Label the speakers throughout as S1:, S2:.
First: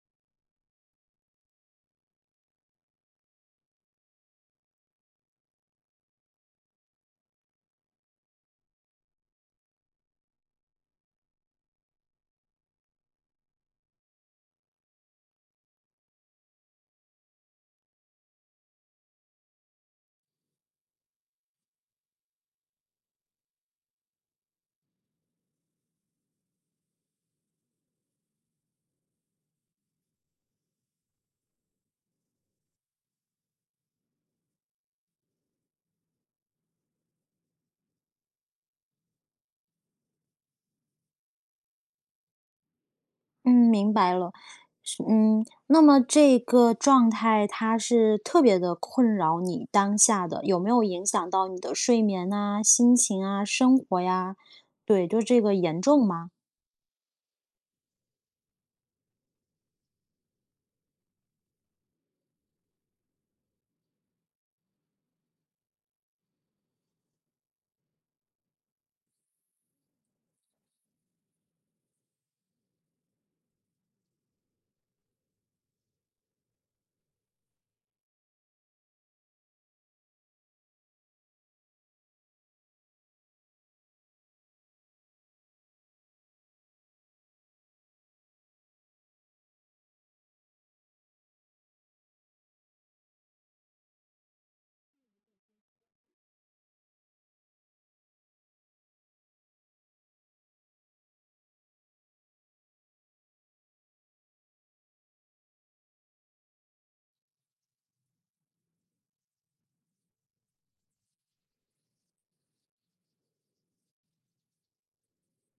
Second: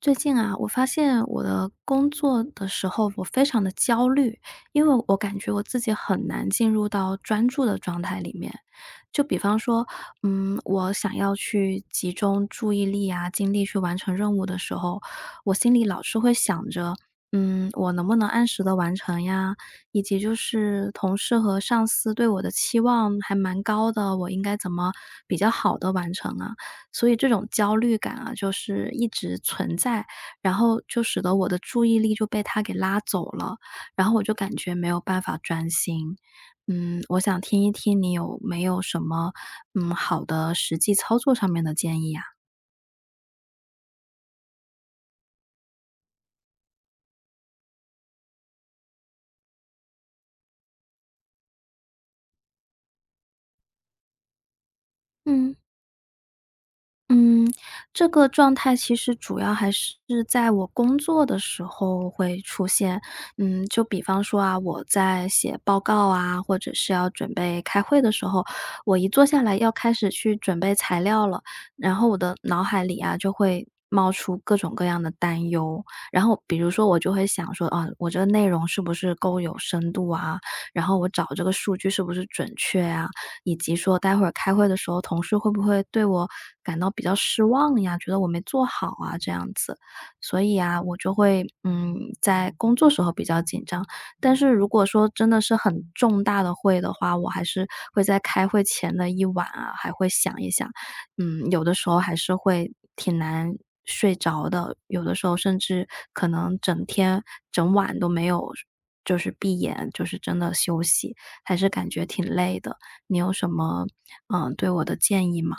S1: 最近啊，我发现我的工作的时候，我非常的焦虑，因为我感觉我自己很难进入到专注的状态里面。就比方说，我想要去集中注意力啊、精力去完成任务的时候，我心里老是会想着，我能不能按时的完成呀？以及就是同事和上司对我的期望还蛮高的，我应该怎么比较好的完成啊？所以这种焦虑感啊，就是一直存在，然后就使得我的注意力就被他给拉走了，然后我就感觉没有办法专心。我想听一听你有没有什么，好的实际操作上面的建议啊？
S2: 嗯，明白了。是那么这个状态它是特别的困扰你当下的，有没有影响到你的睡眠啊、心情啊、生活呀？对，就这
S1: 嗯。
S2: 个严重吗？
S1: 嗯，这个状态其实主要还是在我工作的时候会出现。就比方说啊，我在写报告啊，或者是要准备开会的时候，我一坐下来要开始去准备材料了，然后我的脑海里啊就会冒出各种各样的担忧。然后比如说我就会想说，啊，我这个内容是不是够有深度啊？然后我找这个数据是不是准确啊？以及说待会儿开会的时候，同事会不会对我感到比较失望呀，觉得我没做好啊这样子。所以啊，我就会，在工作时候比较紧张，但是如果说真的是很重大的会的话，我还是会在开会前的一晚啊，还会想一想，有的时候还是会挺难睡着的，有的时候甚至可能整天整晚都没有就是闭眼，就是真的休息，还是感觉挺累的。你有什么，对我的建议吗？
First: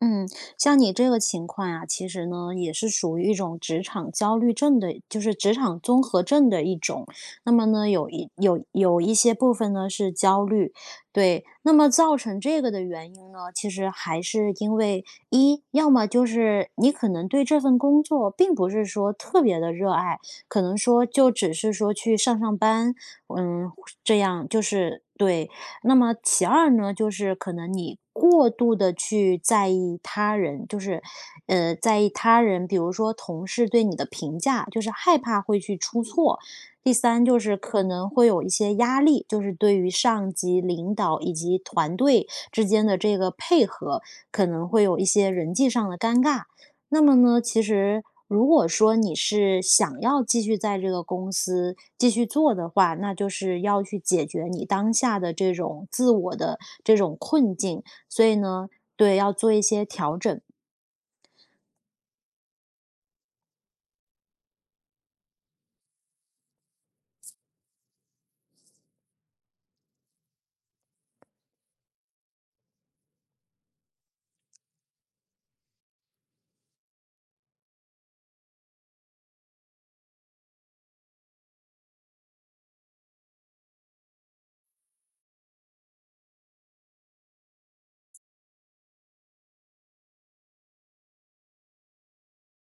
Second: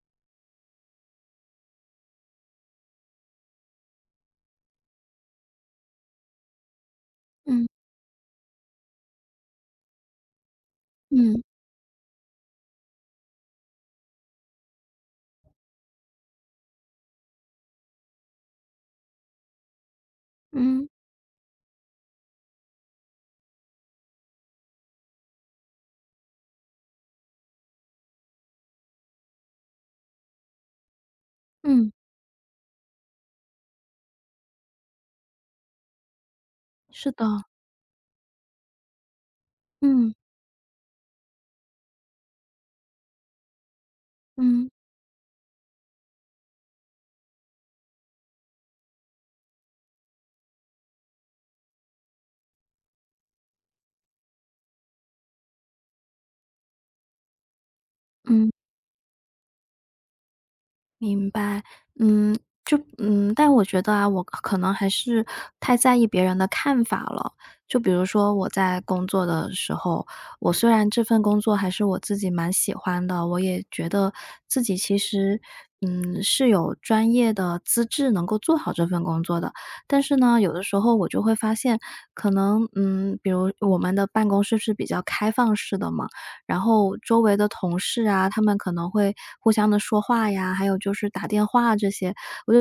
S2: 嗯，像你这个情况啊，其实呢也是属于一种职场焦虑症的，就是职场综合症的一种。那么
S1: 嗯
S2: 呢，有一些部分呢是焦虑，
S1: 嗯
S2: 对。那么造成这个的原因呢，其实还是因为一，要么就是你可能对这份工作并不是说特别的热爱，可能
S1: 嗯
S2: 说就只是说去上班，嗯，这样就是对。那么其二呢，就是可能你过度的去在意他人，就是，
S1: 嗯，
S2: 在意他人，比如说同事对你的评价，就是害怕会去出错。第
S1: 是
S2: 三
S1: 的，
S2: 就是可能会有一些压力，就是对于
S1: 嗯
S2: 上级领导以及团队之间的这个配合，可
S1: 嗯
S2: 能会有一些人际上的尴尬。那么呢，其实如果说你是想要继续在这个公司继续做的话，那就是要去解决你当下的这种自我的这种困境，所以
S1: 嗯。
S2: 呢，对，要做一些调整。
S1: 明白，嗯，就但我觉得啊，我可能还是太在意别人的看法了。就比如说我在工作的时候，我虽然这份工作还是我自己蛮喜欢的，我也觉得自己其实，是有专业的资质能够做好这份工作的。但是呢，有的时候我就会发现，可能，比如我们的办公室是比较开放式的嘛。然后周围的同事啊，他们可能会互相的说话呀，还有就是打电话这些，我就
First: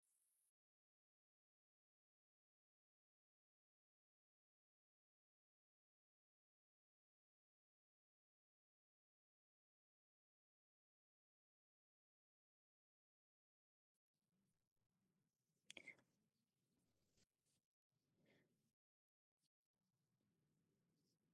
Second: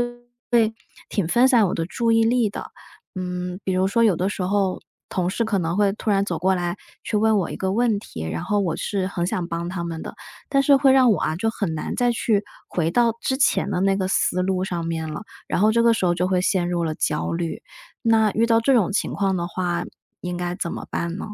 S1: 会挺分散我的注意力的。比如说有的时候同事可能会突然走过来去问我一个问题，然后我是很想帮他们的，但是会让我啊，就很难再去回到之前的那个思路上面了，然后这个时候就会陷入了焦虑。那遇到这种情况的话，应该怎么办呢？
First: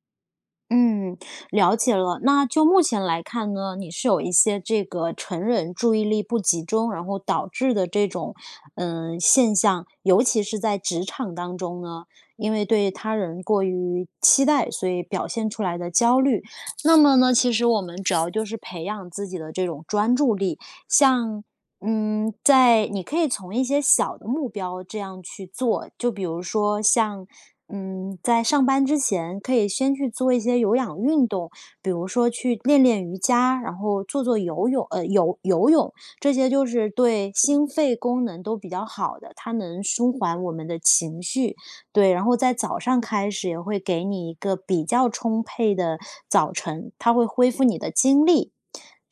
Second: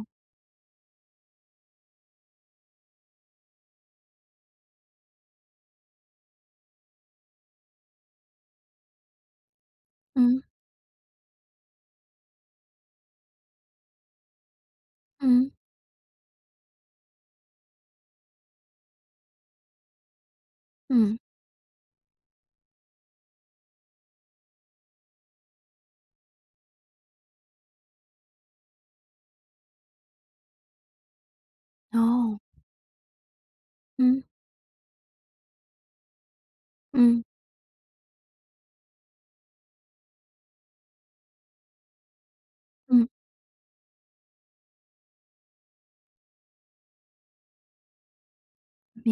S2: 嗯，了解了。那就目前来看呢，你是有一些这个成人注意力不集中，然后导致的这种现象，尤
S1: 嗯
S2: 其是在职场当中呢，因为对他人过于期待，所以表现
S1: 嗯
S2: 出来的焦虑。那么呢，其实我们主要就是培养自己的这种专注力，
S1: 嗯，
S2: 像。嗯，在你可以从一些小的目标这样去做，就比如说像嗯，在上班之前可以先去做一些有氧运动，比如说
S1: 哦。
S2: 去练练瑜伽，然后
S1: 嗯
S2: 做做游泳，游游泳，这些就是
S1: 嗯
S2: 对心肺功能都比较好的，它能舒缓我们的情绪。对，然后在早上
S1: 嗯，
S2: 开始也会给你一个比较充沛的早晨，它会恢复你的精力，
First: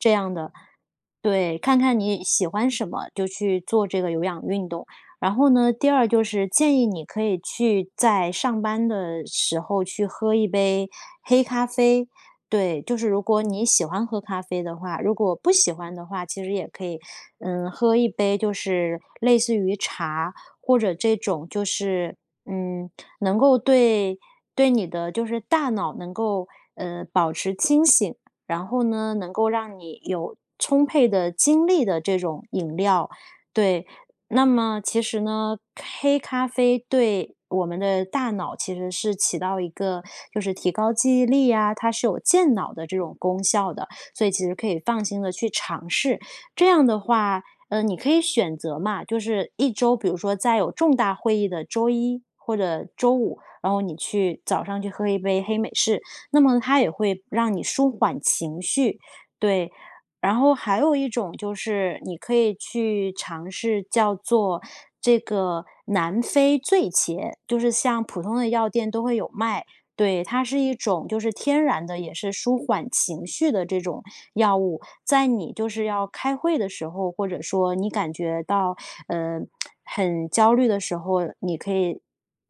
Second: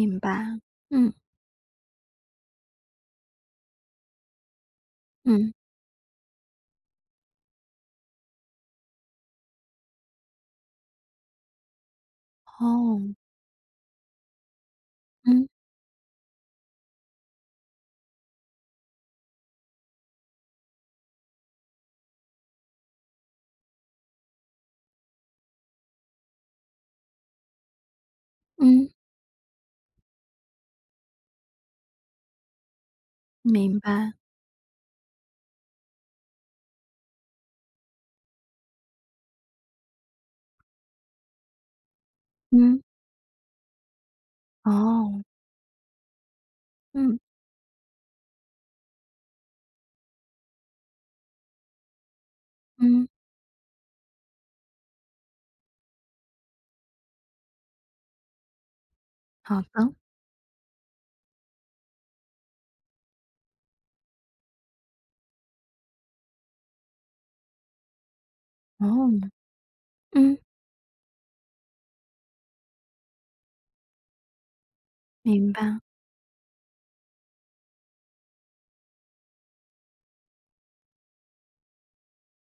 S2: 这样的。
S1: 白。嗯
S2: 对，看看你喜欢什么，就去做这个有氧运动。然后
S1: 嗯，
S2: 呢，第二就是建议你可以去在上班的时候去喝一杯黑咖啡。对，就
S1: 哦，
S2: 是如果你喜欢喝咖啡的话，如果
S1: 嗯
S2: 不喜欢的话，其实也可以，嗯，喝一杯就是类似于茶或者这种就是，嗯，能够对你的就是大脑能够保持清醒，然后
S1: 嗯，
S2: 呢，能够让你有充沛的精力的这种饮料。
S1: 明
S2: 对，
S1: 白。
S2: 那么其实呢，黑咖啡对我们的大脑其实是起到一个就是提高记忆力啊，它是有健脑
S1: 嗯，
S2: 的这种功效的，所以其实可以放
S1: 哦，
S2: 心的去尝试。这样的
S1: 嗯
S2: 话，呃，你可以选择嘛，就是一周，比如说在有重大会议的周一或者
S1: 嗯，
S2: 周五，然后你去早上去喝一杯黑美式，那么它也会让你舒缓情绪，
S1: 好
S2: 对，
S1: 的。
S2: 然后还有一种就是你可以去尝试叫做这个南非醉茄，就是像普通的药店都会
S1: 哦，
S2: 有卖。对，
S1: 嗯，
S2: 它是一种就是天然的，也是舒缓情绪的这种药物，在
S1: 明
S2: 你就
S1: 白。
S2: 是要开会的时候，或者说你感觉到呃很焦虑的时候，你可以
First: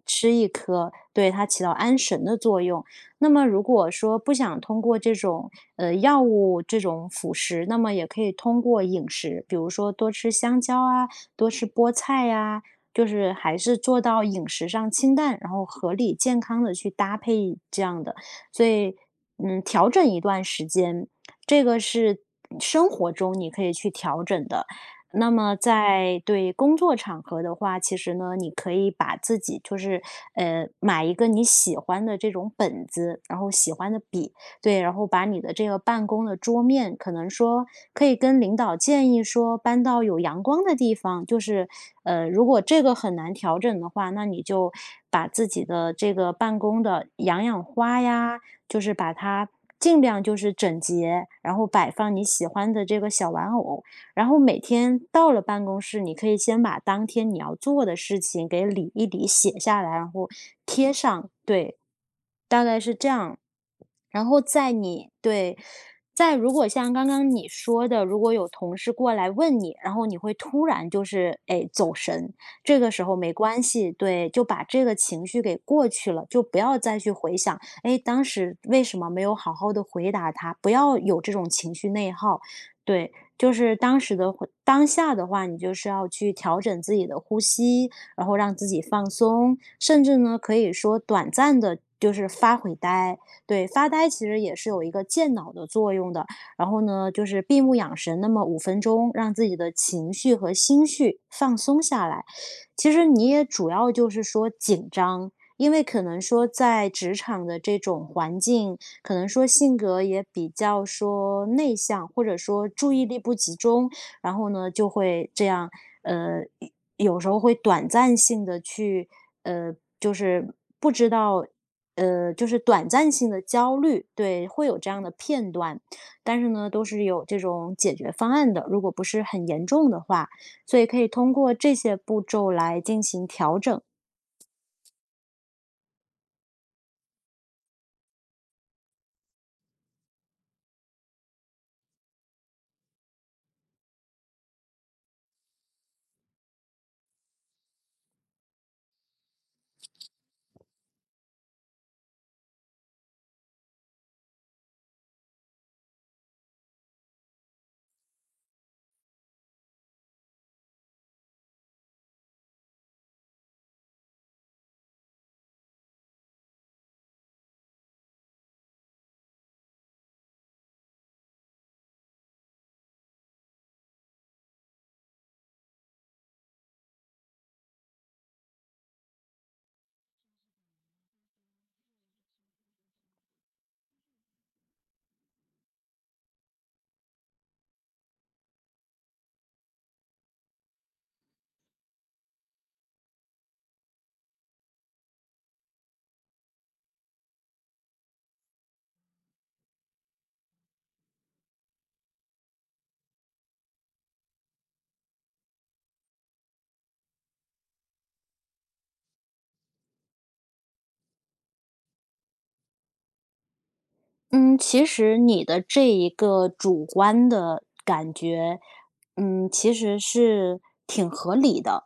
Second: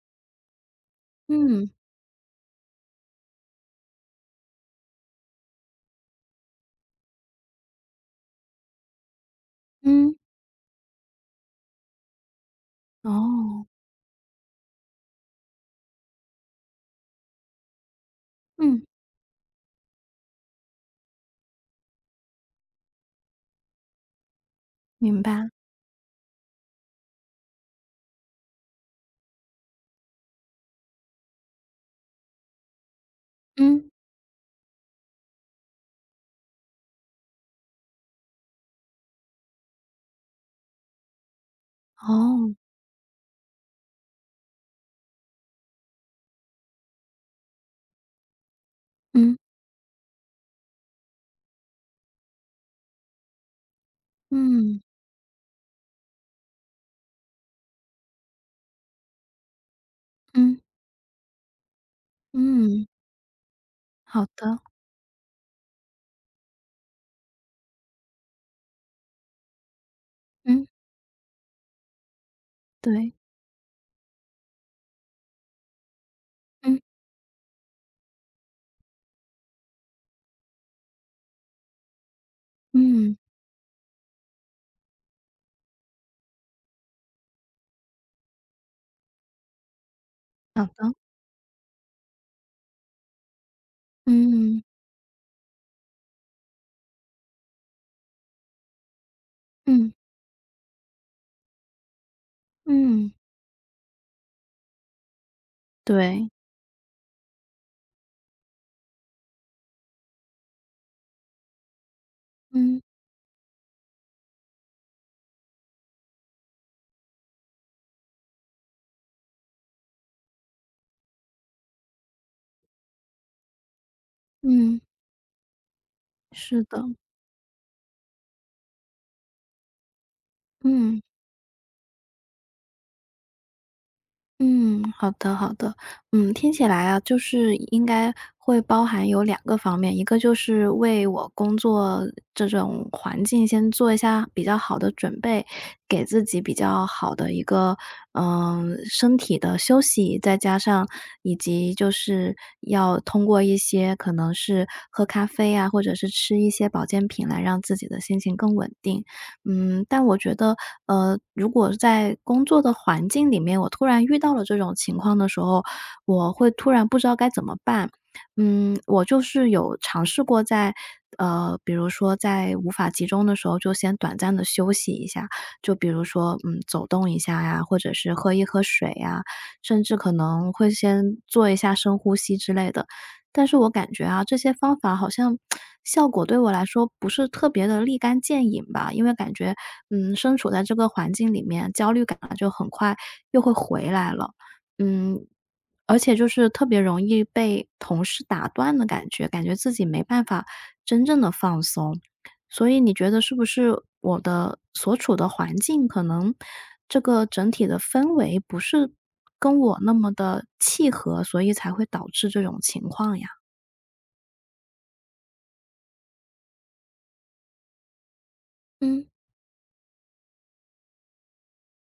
S2: 吃一颗，对，它起
S1: 嗯
S2: 到安神的作用。那么如果说不想通过这种药物这种辅食，那么也可以通过饮食，比如说多
S1: 嗯，
S2: 吃香蕉啊，多吃菠菜呀、就是还
S1: 哦，
S2: 是做到饮食上清淡，然后合理健康的去搭配这样的。所
S1: 嗯，
S2: 以，嗯，调整一段时间，这个是生活中你可以去调整的。
S1: 明
S2: 那
S1: 白。
S2: 么在对工作场合的话，其实呢，你可以把自己就是买一个你喜欢的这种本子，然后喜
S1: 嗯，
S2: 欢的笔，对，然后把你的这个办公的桌面，可能说可以跟领导建议说搬到有阳光的地方，就是呃，如
S1: 哦，
S2: 果这个很难调整的话，那你就把自己的这个办公的养养花呀，就是把
S1: 嗯
S2: 它尽量就是整洁，然后摆放你喜欢的这个小玩偶，然后每
S1: 嗯
S2: 天到了办公室，你可以先把当天你要做的事情给理一理，写下来，然后
S1: 嗯
S2: 贴上，对。大概
S1: 嗯，
S2: 是这样。然
S1: 好
S2: 后
S1: 的。
S2: 在你对，在如果像刚刚你说的，如果有同事过来问你，然后你会突
S1: 嗯，
S2: 然就是，哎，走神，这个时
S1: 对。
S2: 候没关系，对，就把这个情绪给过去了，就不要
S1: 嗯
S2: 再去回想，哎，当时为什么没有好好的回答他，不要有这种情绪内耗，对，
S1: 嗯，
S2: 就是当时的当下的话，你就是要去调整自己的呼吸，然后让自己放松，甚至呢可
S1: 好
S2: 以
S1: 的。
S2: 说短暂的。就是发会呆，对，发呆其实也
S1: 嗯
S2: 是有一个健脑的作用的。然后呢，就是闭目养神，那么5分钟，让自己的
S1: 嗯
S2: 情绪和心绪放松下来。其实
S1: 嗯，
S2: 你也主要就是说紧张，因为可能
S1: 对。
S2: 说在职场的这种环境，可能说性格也比较说内向，或者说
S1: 嗯
S2: 注意力不集中，然后呢就会这样，呃，有时候会短暂性的去呃，就是不知道呃，就是短暂性的焦虑，对，会有
S1: 嗯，
S2: 这样的片段。但是
S1: 是
S2: 呢，
S1: 的，
S2: 都是有这种解决方案的，如果不是很严重的话，所以可
S1: 嗯。
S2: 以通过这些步骤来进行调整。
S1: 嗯，好的好的。听起来啊，就是应该会包含有两个方面，一个就是为我工作这种环境先做一下比较好的准备，给自己比较好的一个，身体的休息，再加上以及就是要通过一些可能是喝咖啡啊，或者是吃一些保健品来让自己的心情更稳定。但我觉得，如果在工作的环境里面，我突然遇到了这种情况的时候，我会突然不知道该怎么办。我就是有尝试过在比如说在无法集中的时候，就先短暂的休息一下，就比如说，走动一下呀，或者是喝一喝水呀，甚至可能会先做一下深呼吸之类的。但是我感觉啊，这些方法好像效果对我来说不是特别的立竿见影吧。因为感觉，身处在这个环境里面，焦虑感啊就很快又会回来了。嗯，而且就是特别容易被同事打断的感觉，感觉自己没办法真正的放松。所以你觉得是不是我的所处的环境，可能这个整体的氛围不是跟我那么的契合，所以才会导致这种情况呀？
S2: 嗯，其实你的这一个主观的感觉，
S1: 嗯，
S2: 嗯，其实是挺合理的。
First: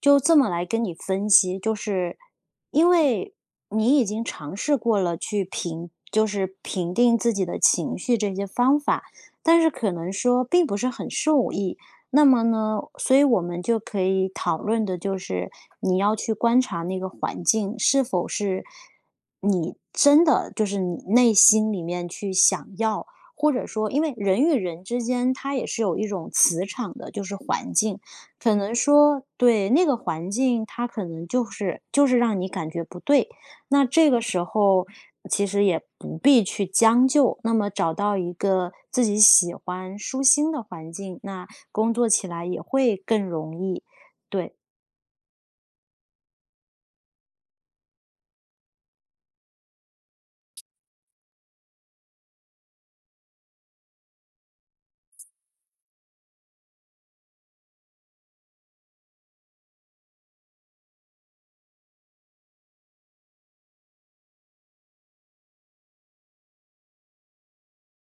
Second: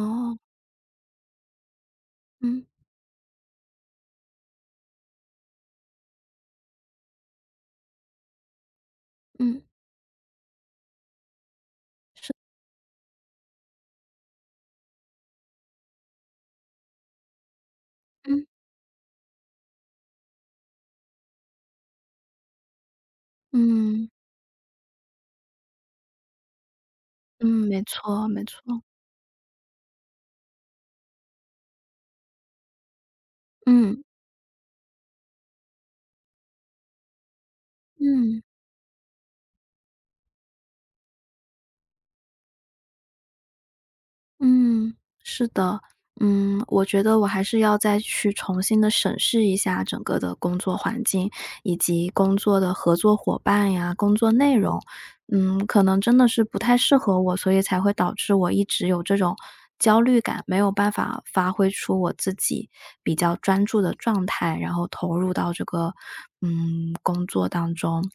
S2: 就这么来跟你分析，就是
S1: 嗯，
S2: 因为你已经尝试过了去评，就是评定自己的情绪这些方法，
S1: 嗯，
S2: 但是可能说并不是很受益。那
S1: 是
S2: 么呢，所以我们就可以讨论的就是你要去观察那个环境是否
S1: 嗯，
S2: 是你真的就是你内心里面去想要，或者说，因
S1: 嗯，
S2: 为人与人之间，它也是有一种磁场的，就是
S1: 嗯，
S2: 环
S1: 没
S2: 境，
S1: 错没
S2: 可
S1: 错，
S2: 能嗯说对那个环境，它可能就是让你感觉不对。那
S1: 嗯，
S2: 这个时候其实也不必去将就，那么找到一
S1: 嗯，
S2: 个自己喜欢、舒心的环境，那工作起来也会更容易。对，
S1: 嗯，是的。我觉得我还是要再去重新的审视一下整个的工作环境，以及工作的合作伙伴呀、工作内容。可能真的是不太适合我，所以才会导致我一直有这种焦虑感，没有办法发挥出我自己比较专注的状态，然后投入到这个，工作当中。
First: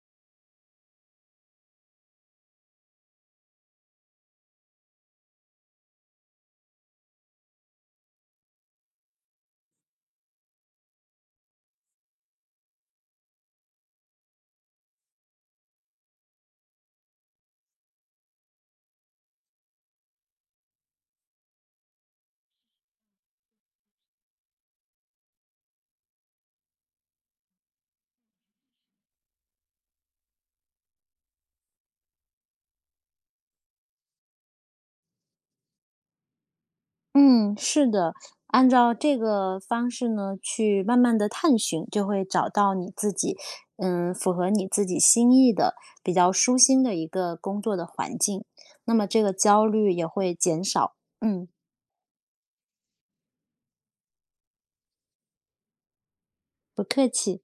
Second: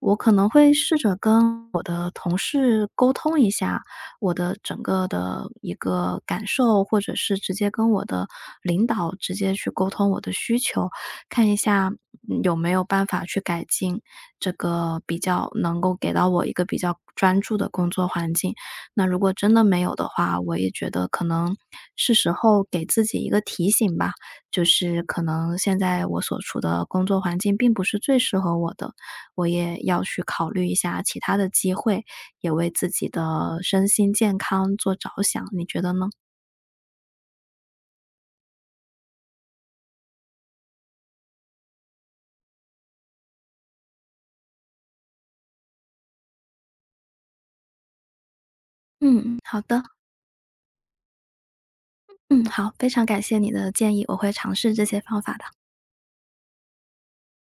S1: 我可能会试着跟我的同事沟通一下我的整个的一个感受，或者是直接跟我的领导直接去沟通我的需求，看一下，有没有办法去改进这个比较能够给到我一个比较专注的工作环境。那如果真的没有的话，我也觉得可能是时候给自己一个提醒吧，就是可能现在我所处的工作环境并不是最适合我的，我也要去考虑一下其他的机会，也为自己的身心健康做着想，你觉得呢？
S2: 嗯，是的，按照这个方式呢，去慢慢的探寻，就会找到你自己，嗯，符合你自己心意的、比较舒心的一个工作的环境，那么这个
S1: 嗯，嗯，好
S2: 焦
S1: 的，
S2: 虑也会减少。嗯，
S1: 嗯，好，非常感谢你的建议，我会尝试这些方法的。
S2: 不客气。